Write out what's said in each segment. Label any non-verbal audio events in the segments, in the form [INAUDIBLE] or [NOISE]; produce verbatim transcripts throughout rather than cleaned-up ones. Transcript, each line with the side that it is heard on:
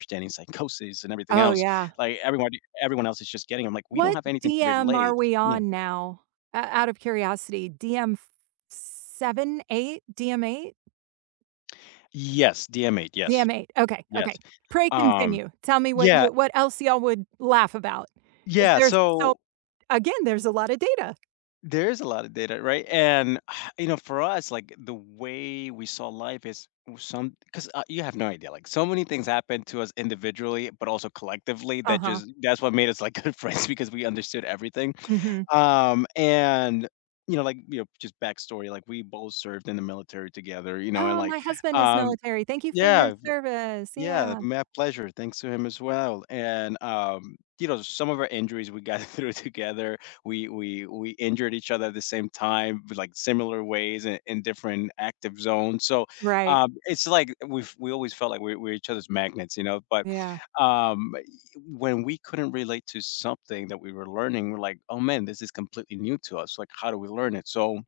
left: Understanding psychosis and everything
right: Oh,
left: else,
right: yeah.
left: like, everybody everyone else is just getting 'em, like, we don't
right: What
left: have anything to
right: DM are
left: relate
right: we
left: Yeah.
right: on now? Uh, out of curiosity, DM f seven, eight? DM8?
left: Yes, DM8, yes.
right: DM8. Okay,
left: Yes,
right: okay. Pray
left: um
right: continue, tell me what
left: Yeah
right: you what else y'all would laugh about, 'cause
left: Yeah,
right: there's so
left: so
right: again, there's a lotta data.
left: There is a lotta data, right, and, [SIGHS] you know, for us, like, the way we saw life is was some 'cause, uh, you have no idea, like, so many things happened to us individually, but also collectively that
right: Uh-huh.
left: just that's what made us, like, good friends because we understood everything,
right: Mhm.
left: um, and you know, like, you know, just backstory, like, we both served in the military together, you know, and
right: Oh,
left: like,
right: my husband is
left: um
right: military. Thank you for your
left: Yeah, v
right: service,
left: Yeah,
right: yeah.
left: my pleasure. Thanks to him as well, and, um, you know, some of our injuries, we got through it together, we we we injured each other at the same time, v like, similar ways i in different active zones, so,
right: Right.
left: um, it's like, we've we always felt like we we're each other's magnets, you know, but,
right: Yeah.
left: um, ye when we couldn't relate to something that we were learning, we're like, "Oh man, this is completely new to us, like, how do we learn it?" So,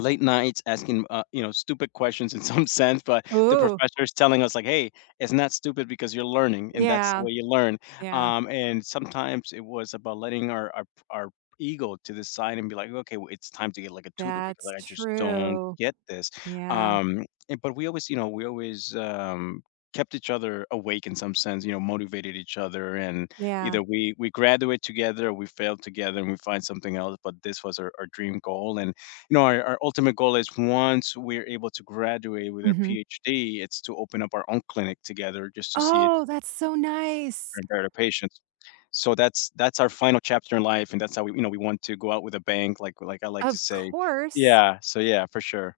left: late nights asking, uh, you know, stupid questions in some sense, but the
right: Ooh.
left: professor's telling us like, "Hey, it's not stupid because you're learning and that's the
right: Yeah.
left: way you learn,"
right: Yeah.
left: um, and sometimes it was about letting our our p our ego to the side and be like, "Okay, w it's time to get, like, a tutor because
right: That's
left: I just don't
right: true.
left: get this,"
right: Yeah.
left: um, and but we always you know, we always, um, kept each other awake in some sense, you know, motivated each other, and
right: Yeah.
left: either we we graduate together, or we fail together, and we find something else, but this was our our dream goal, and you know, our our ultimate goal is once we're able to graduate with our
right: Mhm.
left: PhD, it's to open up our own clinic together just to see it
right: Oh, that's so nice.
left: prepare the patients. So, that's that's our final chapter in life, and that's how we you know, we want to go out with a bang, like like I like to
right: Of
left: say.
right: course.
left: Yeah, so, yeah, for sure.